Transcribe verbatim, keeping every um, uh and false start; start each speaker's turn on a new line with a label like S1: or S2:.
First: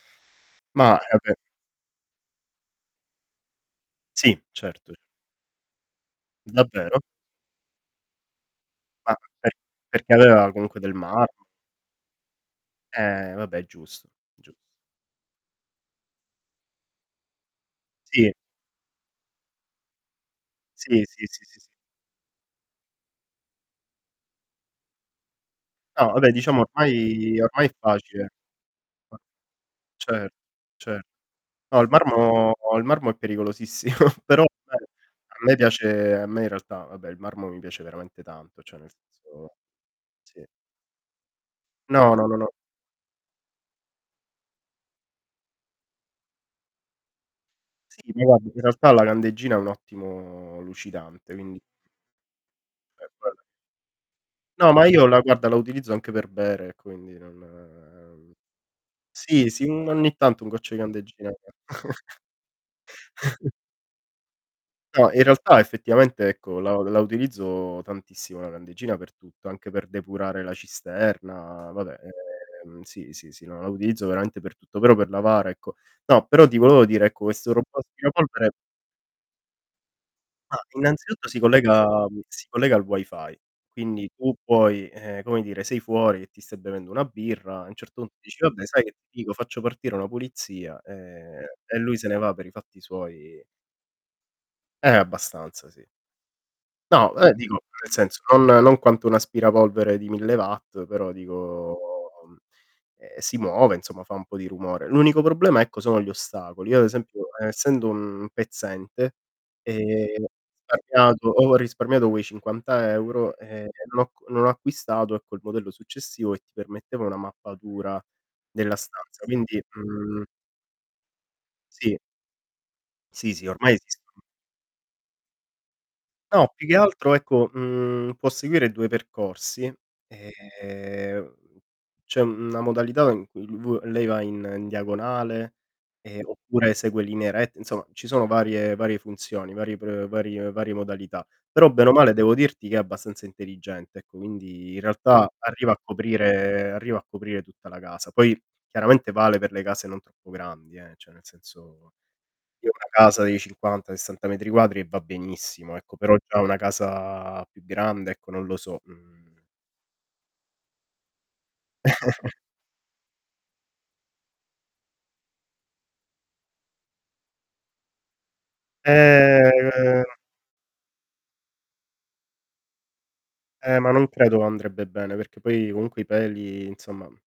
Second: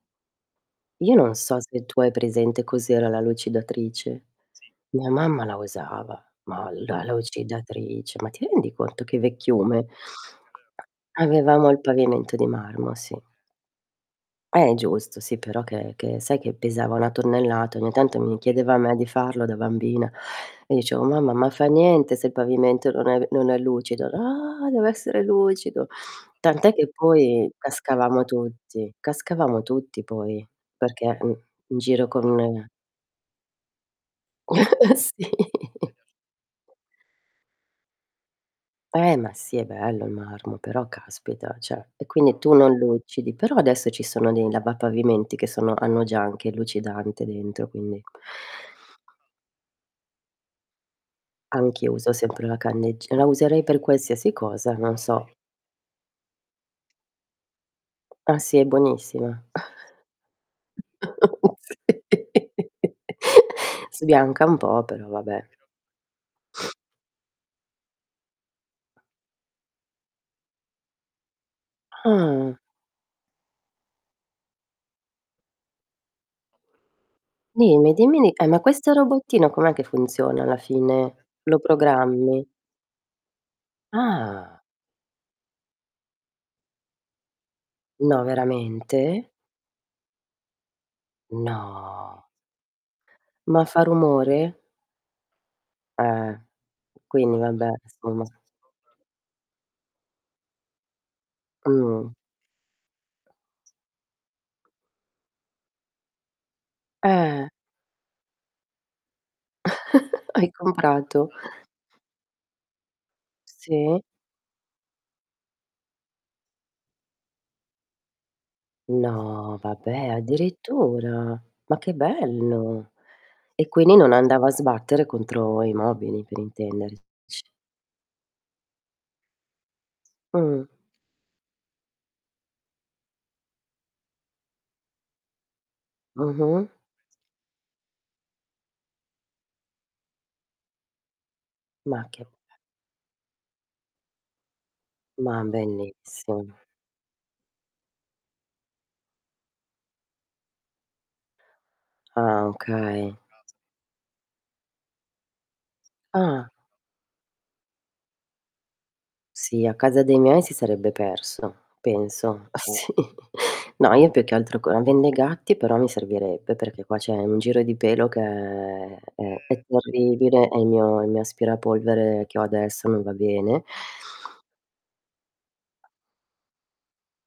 S1: Ma,
S2: Io
S1: eh,
S2: non
S1: beh
S2: so se tu hai presente cos'era la lucidatrice.
S1: Sì, certo.
S2: Mia mamma la usava, ma la
S1: Davvero?
S2: lucidatrice, ma ti rendi conto
S1: Ma
S2: che
S1: per
S2: vecchiume?
S1: perché aveva comunque del marmo
S2: Avevamo il pavimento di marmo, sì.
S1: Eh, vabbè, è giusto, giu
S2: È giusto, sì, però che che sai che pesava una tonnellata, ogni tanto
S1: Sì.
S2: mi chiedeva a me di farlo da bambina e io
S1: Sì,
S2: cevo:
S1: sì,
S2: "Mamma,
S1: sì, sì,
S2: ma
S1: sì.
S2: fa niente se il pavimento non è non è lucido". "Ah, deve essere lucido".
S1: No, abbè diciamo
S2: Tant'è che
S1: ormai
S2: poi
S1: ormai è
S2: cascavamo
S1: facile.
S2: tutti
S1: [unintelligible]
S2: cascavamo tutti
S1: Cer
S2: poi,
S1: cer
S2: perché, mh in
S1: no, il
S2: giro con
S1: marmo, il marmo è pericolosissimo, però [unintelligible]
S2: Sì.
S1: a me piace a me in realtà vabbè il marmo mi piace veramente tanto, cioè, nel
S2: Eh, ma sì,
S1: senso
S2: è bello il
S1: sì.
S2: marmo, però caspita, ceh e
S1: No, no, no,
S2: quindi tu
S1: no.
S2: non lucidi. Però adesso ci sono dei lavapavimenti che sono hanno già anche il lucidante dentro, quindi
S1: Sì, ma guarda, in realtà la candeggina è un ottimo lucidante quindi
S2: Anch'io uso sempre la candegg la
S1: [unintelligible]
S2: userei per qualsiasi cosa,
S1: No, ma
S2: non
S1: io la
S2: so.
S1: guarda, la utilizzo anche per bere e quindi non
S2: Ah sì, è buonissima.
S1: sì, sì, n ogni tanto un goccio di candeggina [unintelligible]
S2: Sì. Sbianca un po', però
S1: No, in
S2: vabbè.
S1: realtà effettivamente ecco la la utilizzo tantissimo la candeggina per tutto, anche per depurare la cisterna Vabbè,
S2: Ah.
S1: ehm, sì, sì, sì, no, la utilizzo veramente per tutto, però per lavare, ecco no, però ti voevo dire ecco, questo robot
S2: Dimmi dimmi ni eh,
S1: aspirapolvere
S2: ma questo robottino, com'è che funziona alla
S1: Ah,
S2: fine?
S1: innanzitutto si
S2: Lo
S1: collega
S2: programmi?
S1: si collega al Wi-Fi, quindi tu
S2: Ah.
S1: puoi ehm, come dire, sei fuori che ti stai bevendo una birra, a un certo punto
S2: No,
S1: dici: "Vabbè, sai che ti
S2: veramente?
S1: dico? Faccio partire una pulizia", ehm, e lui se ne
S2: No.
S1: va per i fatti suoi
S2: Ma fa rumore?
S1: Eh, abbastanza, sì.
S2: Eh.
S1: No, eh
S2: Quindi
S1: dico
S2: vabbè,
S1: nel senso
S2: somma
S1: non non quanto un aspirapolvere di mille watt, però dico
S2: Mhmm.
S1: ehm, si muove insomma, fa un po' di rumore. L'unico problema ecco sono gli ostacoli, io ad esempio
S2: Eh.
S1: essendo un pezzente, ehm,
S2: Hai
S1: risparmiato
S2: comprato?
S1: ho risparmiato quei cinquanta euro, ehm, non
S2: Sì.
S1: ho c non ho acquistato, ecco, il modello successivo, che ti permetteva una mappatura della stanza,
S2: No,
S1: quindi,
S2: vabbè,
S1: mhmm
S2: addirittura? Ma che
S1: Sì.
S2: bello.
S1: Sì, sì,
S2: E
S1: ormai
S2: quindi non
S1: esistono
S2: andava a sbattere contro i mobili, per
S1: No, più che
S2: intenderci.
S1: altro ecco, mhmm, può seguire due percorsi,
S2: Mh.
S1: ehm c'è una modalità in cui v lei va in n diagonale, ehm,
S2: Mh-mh.
S1: oppure segue linee rette Insomma, ci sono varie varie funzioni, vari pr varie varie modalità. Però bene o
S2: Ma
S1: male
S2: che
S1: devo
S2: be
S1: dirti che è abbastanza intelligente, ecco, quindi in realtà
S2: Ma
S1: arriva a
S2: bellissimo.
S1: coprire arriva a coprire tutta la casa. Poi chiaramente vale per le case non troppo grandi, eh, ceh nel senzo
S2: Ah,
S1: io ho una
S2: okay.
S1: casa di cinquanta, sessanta metri quadri e va benissimo, ecco, però già
S2: Ah.
S1: una casa più grande ecco, non lo so, mhmm.
S2: Sì, a casa dei miei si sarebbe perso, penso, sì. No, io più che altro co avendo i gatti, però mi servirebbe, perché qua c'è un giro di pelo che è è
S1: Ehm
S2: terribile e il mio il mio aspirapolvere che ho adesso non va bene.
S1: Eh ma non credo andrebbe bene, perché poi comunque i peli inzomma